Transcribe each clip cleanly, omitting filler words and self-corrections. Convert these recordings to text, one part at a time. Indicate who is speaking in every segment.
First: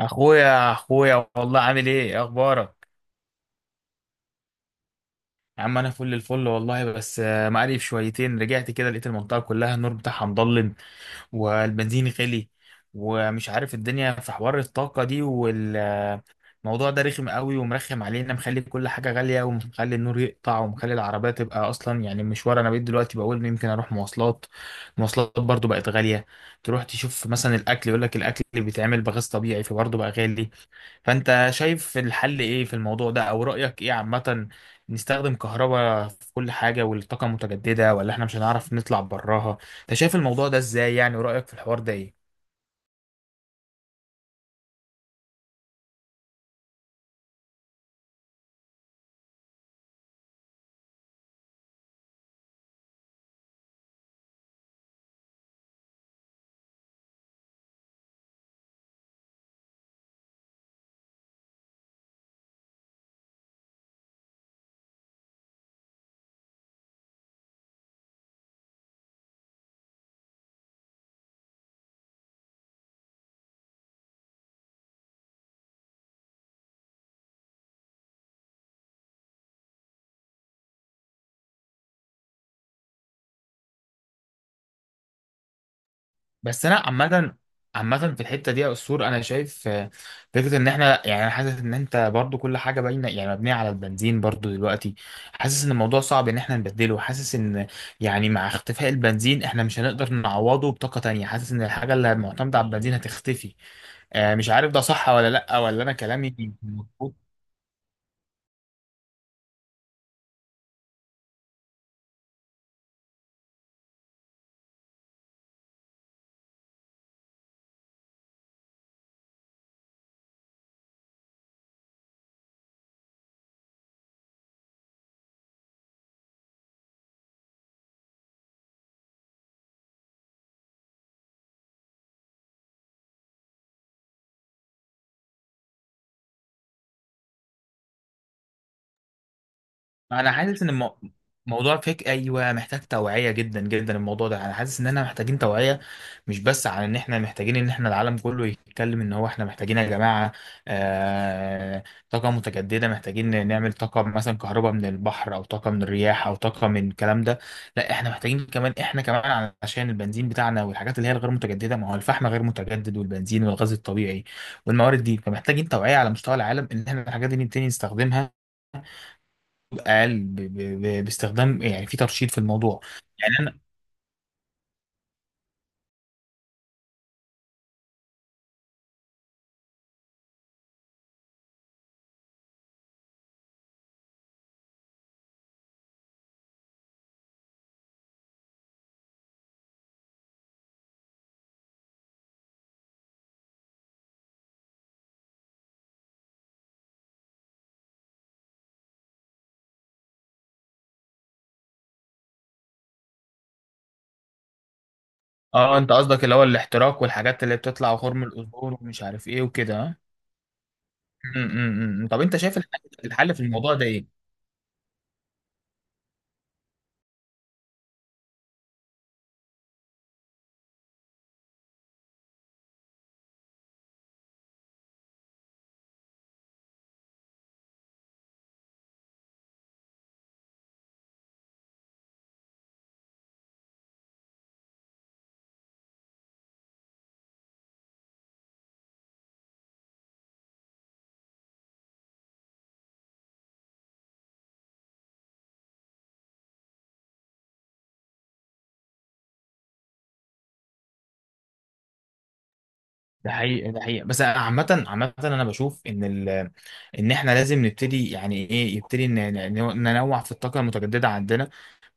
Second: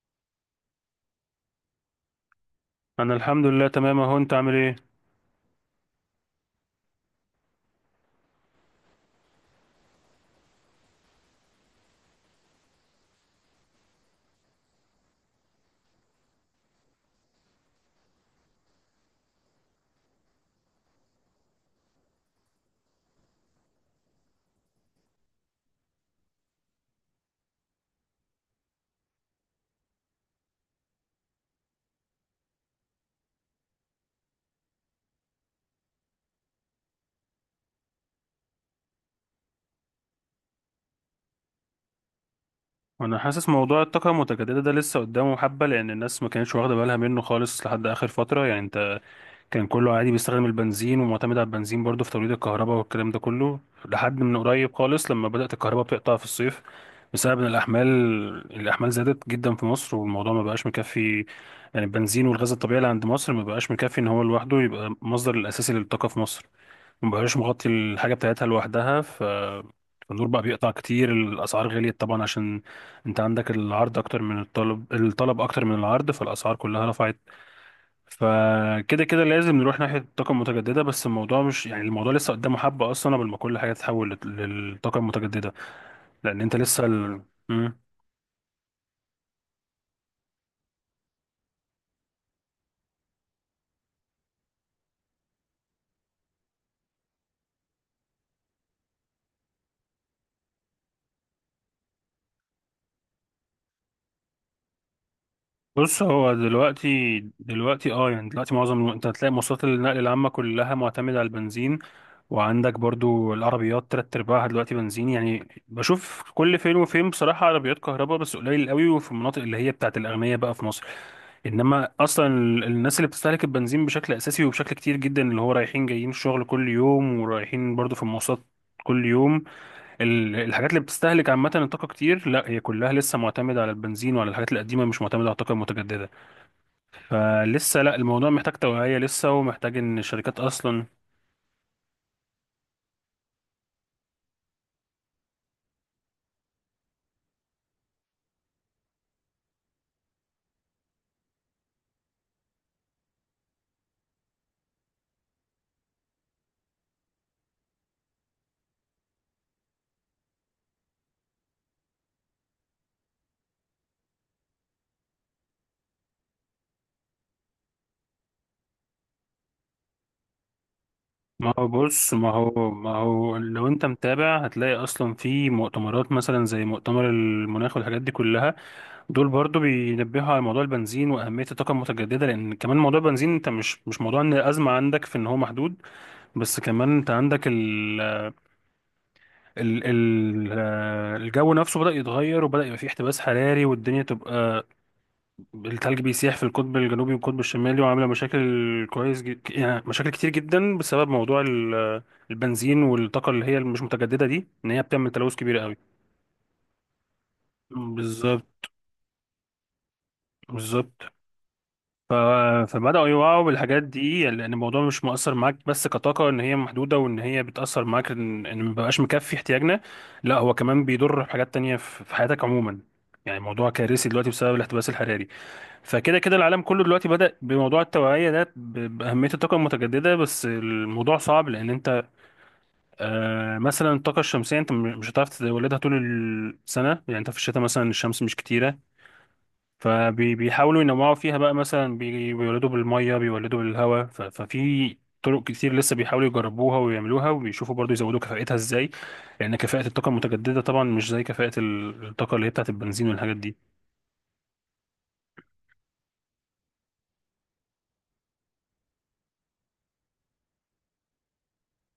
Speaker 1: اخويا، والله عامل ايه؟ اخبارك؟
Speaker 2: انا الحمد لله تمام اهو، انت عامل ايه؟
Speaker 1: يا عم انا فل الفل والله. بس مقرف شويتين. رجعت كده لقيت المنطقه كلها النور بتاعها مضلم، والبنزين غلي، ومش عارف الدنيا في حوار الطاقه دي والموضوع ده رخم قوي ومرخم علينا، مخلي كل حاجه غاليه، ومخلي النور يقطع، ومخلي العربيه تبقى اصلا يعني مشوار. انا بقيت دلوقتي بقول يمكن اروح مواصلات. المواصلات برضو بقت غاليه. تروح تشوف مثلا الاكل، يقول لك الاكل اللي بيتعمل بغاز طبيعي فبرضه بقى غالي. فانت شايف الحل ايه في الموضوع ده، او رأيك ايه عامة؟ نستخدم كهرباء في كل حاجة والطاقة المتجددة، ولا احنا مش هنعرف نطلع براها؟ انت شايف الموضوع ده ازاي يعني، ورأيك في الحوار ده ايه؟
Speaker 2: وانا حاسس موضوع الطاقه المتجدده ده لسه قدامه حبه، لان الناس ما كانتش واخده بالها منه خالص لحد اخر فتره يعني، انت كان كله عادي بيستخدم البنزين ومعتمد على البنزين برضه في توليد الكهرباء والكلام ده كله. لحد من قريب خالص لما بدات الكهرباء بتقطع في الصيف بسبب ان الاحمال زادت جدا في مصر والموضوع ما بقاش مكفي. يعني البنزين والغاز الطبيعي اللي عند مصر ما بقاش مكفي ان هو لوحده يبقى المصدر الاساسي للطاقه في مصر، ما بقاش مغطي الحاجه بتاعتها لوحدها. فالنور بقى بيقطع كتير، الأسعار غليت طبعا عشان أنت عندك العرض أكتر من الطلب، الطلب أكتر من العرض فالأسعار كلها رفعت. فكده كده لازم نروح ناحية الطاقة المتجددة، بس الموضوع مش يعني الموضوع لسه قدامه حبة أصلا قبل ما كل حاجة تتحول للطاقة المتجددة لأن أنت
Speaker 1: بس انا
Speaker 2: لسه.
Speaker 1: عامة،
Speaker 2: مم.
Speaker 1: في الحتة دي يا أسطور، أنا شايف، فكرة إن إحنا، يعني أنا حاسس إن أنت برضو كل حاجة باينة يعني مبنية على البنزين برضو دلوقتي. حاسس إن الموضوع صعب، إن إحنا نبدله. حاسس إن، يعني مع اختفاء البنزين إحنا مش هنقدر نعوضه بطاقة تانية. حاسس إن الحاجة اللي معتمدة على البنزين هتختفي. مش عارف ده صح ولا لأ، ولا أنا
Speaker 2: بص هو
Speaker 1: كلامي مظبوط.
Speaker 2: دلوقتي يعني دلوقتي معظم انت هتلاقي مواصلات النقل العامة كلها معتمدة على البنزين. وعندك برضو العربيات تلات ارباعها دلوقتي بنزين، يعني بشوف كل فين وفين بصراحة عربيات كهرباء بس قليل قوي، وفي المناطق اللي هي بتاعت الأغنياء بقى في مصر. انما اصلا الناس اللي بتستهلك البنزين بشكل اساسي وبشكل كتير جدا اللي هو رايحين جايين الشغل كل يوم ورايحين برضو في المواصلات كل يوم، الحاجات اللي بتستهلك عامة الطاقة كتير لا هي كلها لسه معتمدة على البنزين وعلى الحاجات القديمة، مش معتمدة على الطاقة المتجددة. فلسه لا الموضوع محتاج توعية لسه، ومحتاج ان
Speaker 1: انا
Speaker 2: الشركات
Speaker 1: حاسس ان
Speaker 2: اصلا
Speaker 1: موضوع فيك، ايوه محتاج توعيه جدا جدا الموضوع ده. انا حاسس ان احنا محتاجين توعيه، مش بس على ان احنا محتاجين ان احنا العالم كله يتكلم ان هو احنا محتاجين يا جماعه، آه طاقه متجدده. محتاجين نعمل طاقه مثلا كهرباء من البحر، او طاقه من الرياح، او طاقه من الكلام ده. لا، احنا محتاجين كمان، احنا كمان عشان البنزين بتاعنا والحاجات اللي هي الغير متجدده. ما هو الفحم غير متجدد، والبنزين والغاز الطبيعي، والموارد دي. فمحتاجين توعيه على مستوى العالم، ان احنا الحاجات دي نبتدي نستخدمها اقل
Speaker 2: ما
Speaker 1: باستخدام،
Speaker 2: هو
Speaker 1: يعني في
Speaker 2: بص ما
Speaker 1: ترشيد في
Speaker 2: هو
Speaker 1: الموضوع.
Speaker 2: ما
Speaker 1: يعني
Speaker 2: هو
Speaker 1: انا
Speaker 2: لو انت متابع هتلاقي اصلا في مؤتمرات مثلا زي مؤتمر المناخ والحاجات دي كلها. دول برضو بينبهوا على موضوع البنزين واهمية الطاقة المتجددة، لان كمان موضوع البنزين انت مش موضوع ان الازمة عندك في ان هو محدود. بس كمان انت عندك ال ال ال آه، الجو نفسه بدأ يتغير وبدأ يبقى فيه احتباس حراري والدنيا تبقى، التلج بيسيح في القطب الجنوبي والقطب الشمالي وعامله مشاكل يعني مشاكل كتير جدا بسبب موضوع البنزين والطاقه اللي هي مش متجدده دي ان هي بتعمل تلوث كبير قوي.
Speaker 1: اه، انت قصدك اللي هو الاحتراق والحاجات اللي بتطلع وخرم
Speaker 2: بالظبط،
Speaker 1: الاوزون ومش عارف ايه وكده، ها؟
Speaker 2: بالظبط.
Speaker 1: م- م- م.
Speaker 2: ف...
Speaker 1: طب انت شايف
Speaker 2: فبداوا
Speaker 1: الحل في
Speaker 2: يوعوا
Speaker 1: الموضوع
Speaker 2: بالحاجات
Speaker 1: ده ايه؟
Speaker 2: دي، يعني لان الموضوع مش مؤثر معاك بس كطاقه ان هي محدوده وان هي بتاثر معاك إن مبقاش مكفي احتياجنا. لا هو كمان بيضر بحاجات تانية في حياتك عموما، يعني موضوع كارثي دلوقتي بسبب الاحتباس الحراري. فكده كده العالم كله دلوقتي بدأ بموضوع التوعية ده بأهمية الطاقة المتجددة، بس الموضوع صعب لأن أنت مثلا الطاقة الشمسية أنت مش هتعرف تولدها طول السنة، يعني أنت في الشتاء مثلا الشمس مش كتيرة. فبيحاولوا ينوعوا فيها بقى مثلا بيولدوا بالمية، بيولدوا بالهواء، ففي طرق كتير لسه بيحاولوا يجربوها ويعملوها، وبيشوفوا برضو يزودوا كفاءتها ازاي، لأن كفاءة الطاقة المتجددة طبعا مش زي كفاءة الطاقة اللي هي بتاعت البنزين
Speaker 1: ده
Speaker 2: والحاجات دي.
Speaker 1: حقيقة، ده حقيقة. بس عامة أنا بشوف إن إن إحنا لازم نبتدي يعني إيه، يبتدي ننوع في الطاقة المتجددة عندنا،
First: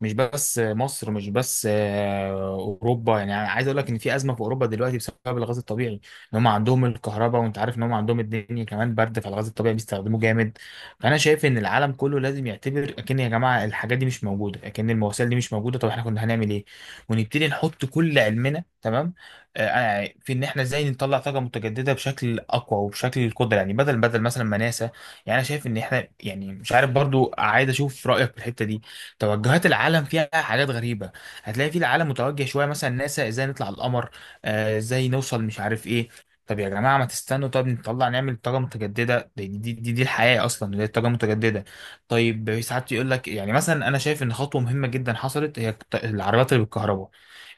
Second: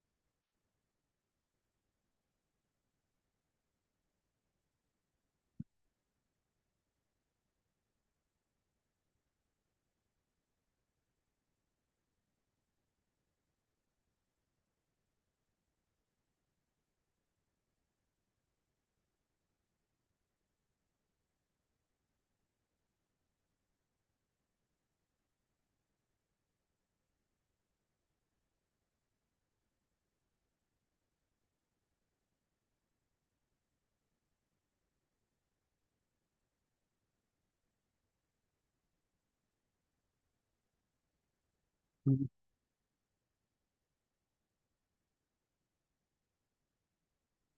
Speaker 1: مش بس مصر، مش بس أوروبا. يعني عايز أقول لك إن في أزمة في أوروبا دلوقتي بسبب الغاز الطبيعي، إن هم عندهم الكهرباء وأنت عارف إن هم عندهم الدنيا كمان برد، فالغاز الطبيعي بيستخدموه جامد. فأنا شايف إن العالم كله لازم يعتبر أكن يا جماعة الحاجات دي مش موجودة، أكن المواسير دي مش موجودة، طب إحنا كنا هنعمل إيه؟ ونبتدي نحط كل علمنا، تمام، في ان احنا ازاي نطلع طاقه متجدده بشكل اقوى وبشكل القدره، يعني بدل مثلا ما ناسا. يعني انا شايف ان احنا، يعني مش عارف برضو، عايز اشوف رايك في الحته دي. توجهات العالم فيها حاجات غريبه. هتلاقي في العالم متوجه شويه، مثلا ناسا ازاي نطلع القمر، ازاي نوصل مش عارف ايه. طب يا جماعه ما تستنوا، طب نطلع نعمل طاقه متجدده. دي الحياه اصلا، دي الطاقه المتجدده. طيب ساعات يقول لك يعني، مثلا انا شايف ان خطوه مهمه جدا حصلت، هي العربيات اللي بالكهرباء.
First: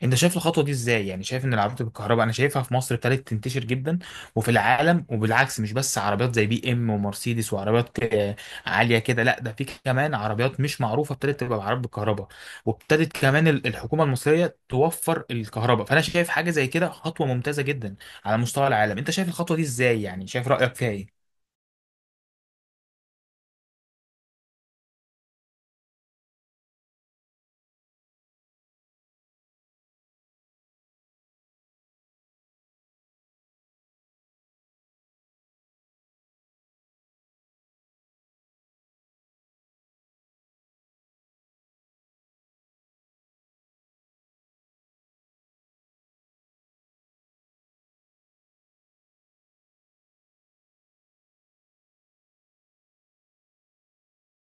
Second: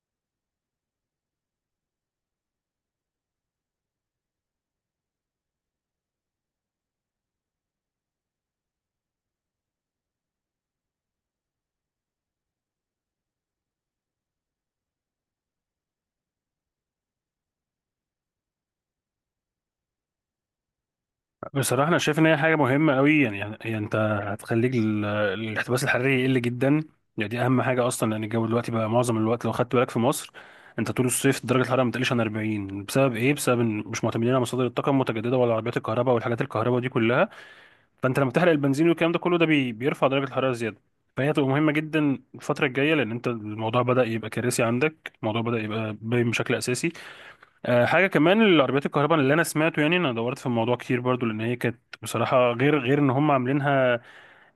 Speaker 1: انت شايف الخطوه دي ازاي، يعني شايف ان العربيات بالكهرباء؟ انا شايفها في مصر ابتدت تنتشر جدا وفي العالم وبالعكس. مش بس عربيات زي بي ام ومرسيدس وعربيات عاليه كده، لا ده في كمان عربيات مش معروفه ابتدت تبقى بعربيات بالكهرباء. وابتدت كمان الحكومه المصريه توفر الكهرباء، فانا شايف حاجه زي كده خطوه ممتازه جدا على مستوى العالم. انت شايف الخطوه دي ازاي، يعني شايف رايك فيها ايه؟
Speaker 2: بصراحة أنا شايف إن هي حاجة مهمة أوي، يعني أنت هتخليك الاحتباس الحراري يقل جدا، يعني دي أهم حاجة أصلا لأن الجو دلوقتي بقى معظم الوقت لو خدت بالك في مصر أنت طول الصيف درجة الحرارة ما بتقلش عن 40 بسبب إيه؟ بسبب إن مش معتمدين على مصادر الطاقة المتجددة ولا عربيات الكهرباء والحاجات الكهرباء دي كلها، فأنت لما تحرق البنزين والكلام ده كله ده بيرفع درجة الحرارة زيادة. فهي هتبقى مهمة جدا الفترة الجاية لأن أنت الموضوع بدأ يبقى كارثي عندك، الموضوع بدأ يبقى باين بشكل أساسي. حاجه كمان العربيات الكهرباء اللي انا سمعته، يعني انا دورت في الموضوع كتير برضو لان هي كانت بصراحه غير ان هم عاملينها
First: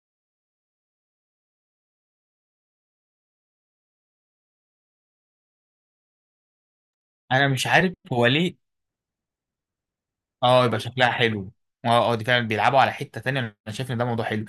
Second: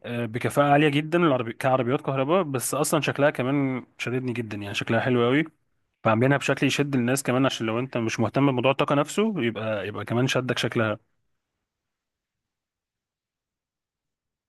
Speaker 2: بكفاءه عاليه جدا العربي كعربيات كهرباء، بس اصلا شكلها كمان شددني جدا يعني شكلها حلو قوي. فعاملينها بشكل يشد الناس كمان،
Speaker 1: انا
Speaker 2: عشان
Speaker 1: مش
Speaker 2: لو
Speaker 1: عارف
Speaker 2: انت مش
Speaker 1: هو
Speaker 2: مهتم
Speaker 1: ليه.
Speaker 2: بموضوع الطاقه نفسه يبقى كمان شدك
Speaker 1: اه يبقى
Speaker 2: شكلها.
Speaker 1: شكلها حلو. اه، اه، دي فعلا بيلعبوا على حته تانيه، انا شايف ان ده موضوع حلو.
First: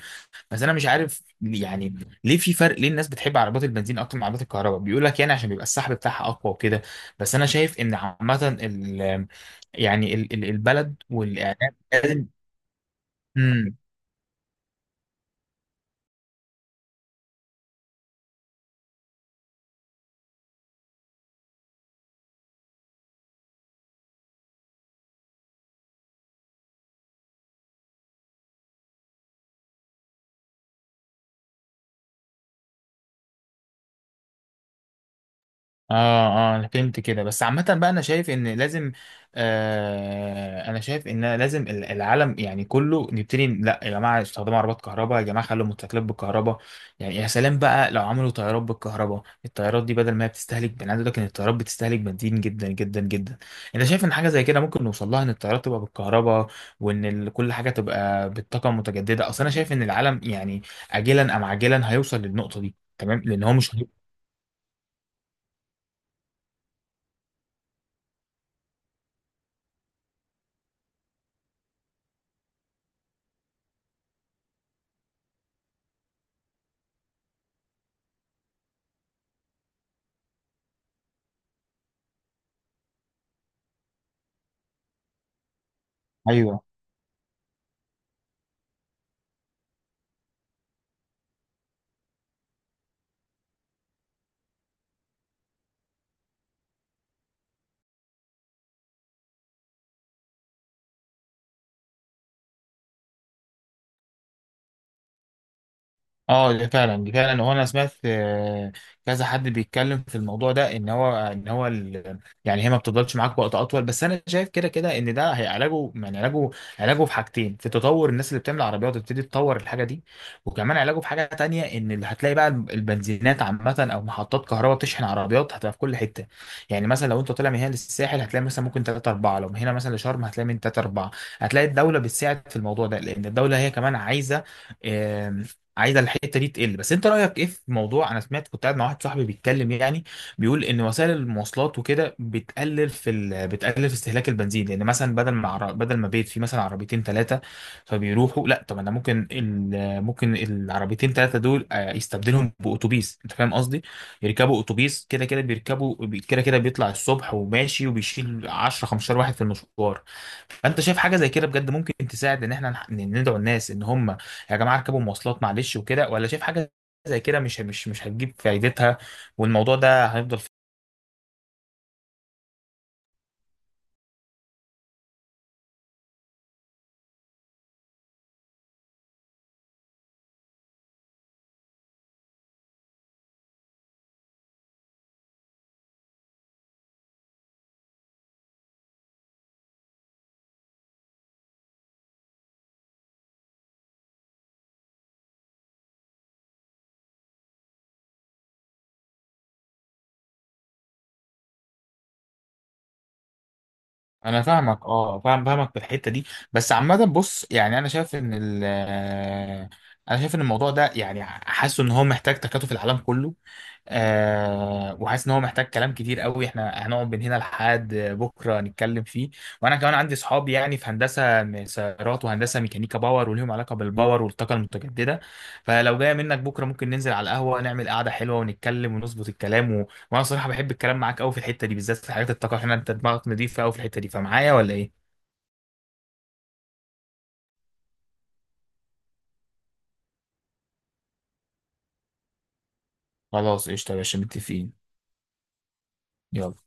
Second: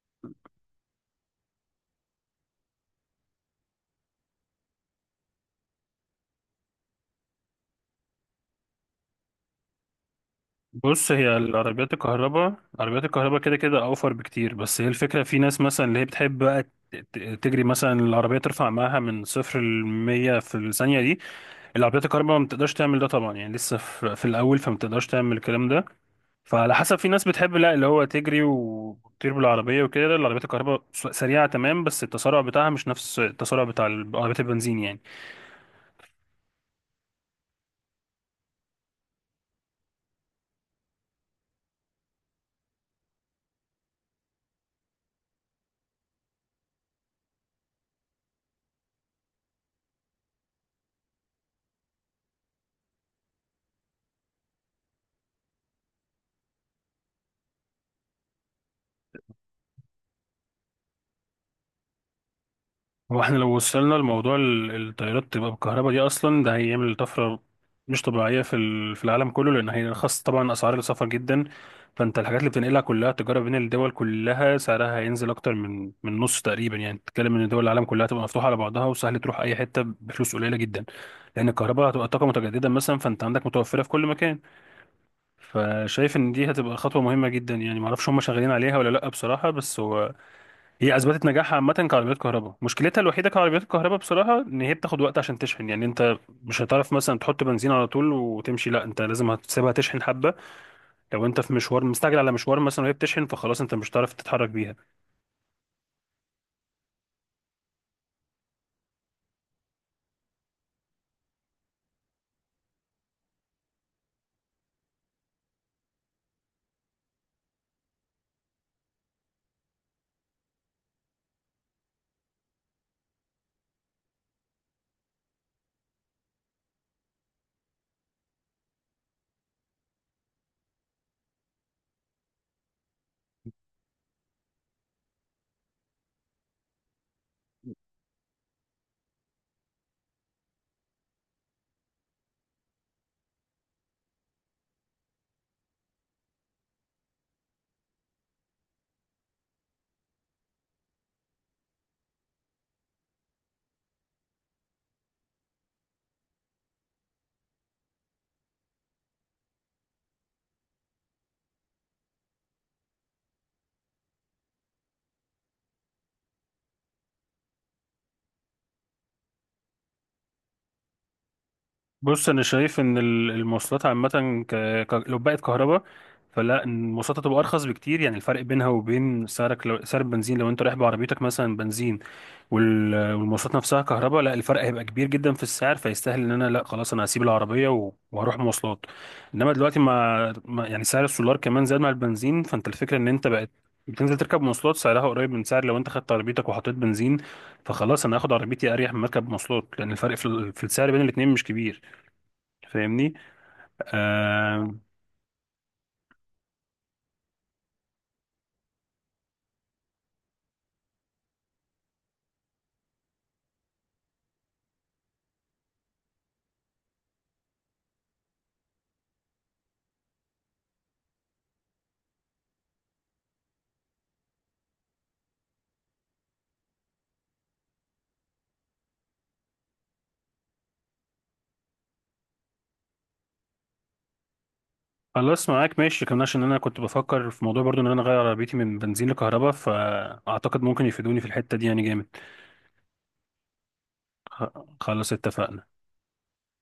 Speaker 1: بس انا مش عارف يعني ليه في فرق، ليه الناس بتحب عربيات البنزين اكتر من عربيات الكهرباء؟ بيقول لك يعني عشان بيبقى السحب بتاعها اقوى وكده. بس انا شايف ان عامه، ال يعني ال ال- البلد
Speaker 2: بص هي
Speaker 1: والاعلام
Speaker 2: العربيات
Speaker 1: لازم.
Speaker 2: الكهرباء، عربيات الكهرباء كده
Speaker 1: مم.
Speaker 2: كده اوفر بكتير، بس هي الفكره في ناس مثلا اللي هي بتحب بقى تجري مثلا العربيه ترفع معاها من 0 ل 100 في الثانيه دي، العربيات الكهرباء ما بتقدرش تعمل ده طبعا، يعني لسه في الاول فما بتقدرش تعمل الكلام ده. فعلى حسب في ناس بتحب لا اللي هو تجري وتطير بالعربيه وكده، العربيات الكهرباء سريعه تمام، بس التسارع بتاعها مش نفس التسارع بتاع العربيات البنزين يعني.
Speaker 1: اه، اه، انا فهمت كده. بس عامة بقى انا شايف ان لازم، انا شايف ان لازم العالم يعني كله نبتدي. لا يا جماعة استخدموا عربات كهرباء، يا جماعة خلوا الموتوسيكلات بالكهرباء. يعني يا سلام بقى لو عملوا طيارات بالكهرباء. الطيارات دي بدل ما هي بتستهلك بنزين، عايز أقول لك ان الطيارات بتستهلك بنزين جدا جدا جدا. انت شايف ان حاجة زي كده ممكن نوصل لها، ان الطيارات تبقى بالكهرباء، وان كل حاجة تبقى بالطاقة المتجددة؟ اصل انا شايف ان العالم، يعني اجلا ام عاجلا هيوصل للنقطة دي،
Speaker 2: هو
Speaker 1: تمام،
Speaker 2: احنا
Speaker 1: لان هو
Speaker 2: لو
Speaker 1: مش
Speaker 2: وصلنا
Speaker 1: هيبقى-
Speaker 2: لموضوع الطيارات تبقى بالكهرباء دي اصلا ده هيعمل طفره مش طبيعيه في في العالم كله، لان هيرخص طبعا اسعار السفر جدا. فانت الحاجات اللي بتنقلها كلها تجاره بين الدول كلها سعرها هينزل اكتر من نص تقريبا، يعني تتكلم ان دول العالم كلها تبقى مفتوحه على بعضها وسهل تروح اي حته بفلوس قليله جدا، لان الكهرباء هتبقى طاقه متجدده مثلا فانت عندك متوفره في كل مكان. فشايف ان دي
Speaker 1: ايوه.
Speaker 2: هتبقى خطوه مهمه جدا، يعني معرفش هم شغالين عليها ولا لا بصراحه، بس هو هي اثبتت نجاحها عامه كعربيات كهرباء، مشكلتها الوحيده كعربيات الكهرباء بصراحه ان هي بتاخد وقت عشان تشحن، يعني انت مش هتعرف مثلا تحط بنزين على طول وتمشي، لا انت لازم هتسيبها تشحن حبه. لو انت في مشوار مستعجل على مشوار مثلا وهي بتشحن فخلاص انت مش هتعرف تتحرك بيها.
Speaker 1: اه، دي فعلا، هو انا سمعت، كذا حد بيتكلم في الموضوع ده، ان هو يعني هي ما بتفضلش معاك وقت اطول. بس انا شايف كده كده ان ده هي علاجه، يعني علاجه. علاجه في حاجتين، في تطور الناس اللي بتعمل عربيات تبتدي تطور الحاجه دي. وكمان علاجه في حاجه تانية، ان اللي هتلاقي بقى البنزينات عامه او محطات كهرباء بتشحن عربيات هتبقى في كل حته. يعني مثلا لو انت طالع من هنا للساحل هتلاقي مثلا ممكن 3 4، لو من هنا مثلا لشرم هتلاقي من 3 4. هتلاقي الدوله بتساعد في الموضوع ده، لان الدوله هي كمان عايزه، الحته دي تقل. بس انت رايك ايه في موضوع انا سمعت، كنت قاعد مع واحد صاحبي بيتكلم يعني بيقول ان وسائل المواصلات وكده بتقلل في بتقلل في استهلاك البنزين. لان مثلا بدل ما بيت فيه مثلا عربيتين ثلاثه فبيروحوا، لا طب انا ممكن ممكن العربيتين ثلاثه دول يستبدلهم باتوبيس. انت فاهم قصدي؟ يركبوا اتوبيس، كده كده بيركبوا، كده كده بيطلع الصبح وماشي، وبيشيل 10 15 واحد في المشوار. فانت شايف حاجه زي كده بجد ممكن تساعد، ان احنا ندعو الناس ان هم يا جماعه اركبوا مواصلات، معلش وكده؟ ولا شايف حاجه زي كده مش هتجيب فايدتها والموضوع ده هيفضل
Speaker 2: بص انا شايف ان المواصلات عامه ك... لو بقت كهرباء، فلا إن المواصلات هتبقى ارخص بكتير، يعني الفرق بينها وبين سعرك سعر البنزين لو انت رايح بعربيتك مثلا بنزين والمواصلات نفسها كهرباء، لا الفرق هيبقى كبير جدا في السعر، فيستاهل ان انا لا خلاص انا هسيب العربيه وهروح مواصلات. انما دلوقتي يعني سعر السولار كمان زاد مع البنزين، فانت الفكره ان انت بقت بتنزل تركب مواصلات سعرها قريب من سعر لو انت خدت عربيتك وحطيت بنزين، فخلاص انا هاخد عربيتي اريح من مركب مواصلات لان الفرق في في السعر بين الاتنين مش كبير، فاهمني؟
Speaker 1: انا
Speaker 2: آه،
Speaker 1: فاهمك، اه فاهم، في الحته دي. بس عامه بص، يعني انا شايف ان ال آه، انا شايف ان الموضوع ده، يعني حاسه ان هو محتاج تكاتف العالم كله. وحاسس ان هو محتاج كلام كتير قوي، احنا هنقعد من هنا لحد بكره نتكلم فيه. وانا كمان عندي صحاب يعني في هندسه سيارات وهندسه ميكانيكا باور، وليهم علاقه بالباور والطاقه المتجدده. فلو جايه منك بكره ممكن ننزل على القهوه نعمل قعده حلوه ونتكلم ونظبط الكلام، وانا صراحه بحب الكلام معاك قوي في الحته دي بالذات في حاجات الطاقه، عشان انت دماغك نضيفه قوي في الحته دي، فمعايا ولا ايه؟
Speaker 2: خلاص معاك ماشي كمان عشان انا كنت بفكر في موضوع برضو ان انا اغير عربيتي من بنزين لكهرباء، فاعتقد ممكن يفيدوني في الحته دي يعني جامد.
Speaker 1: خلاص قشطه يا باشا،
Speaker 2: خ-
Speaker 1: متفقين.
Speaker 2: خلاص اتفقنا.
Speaker 1: يلا.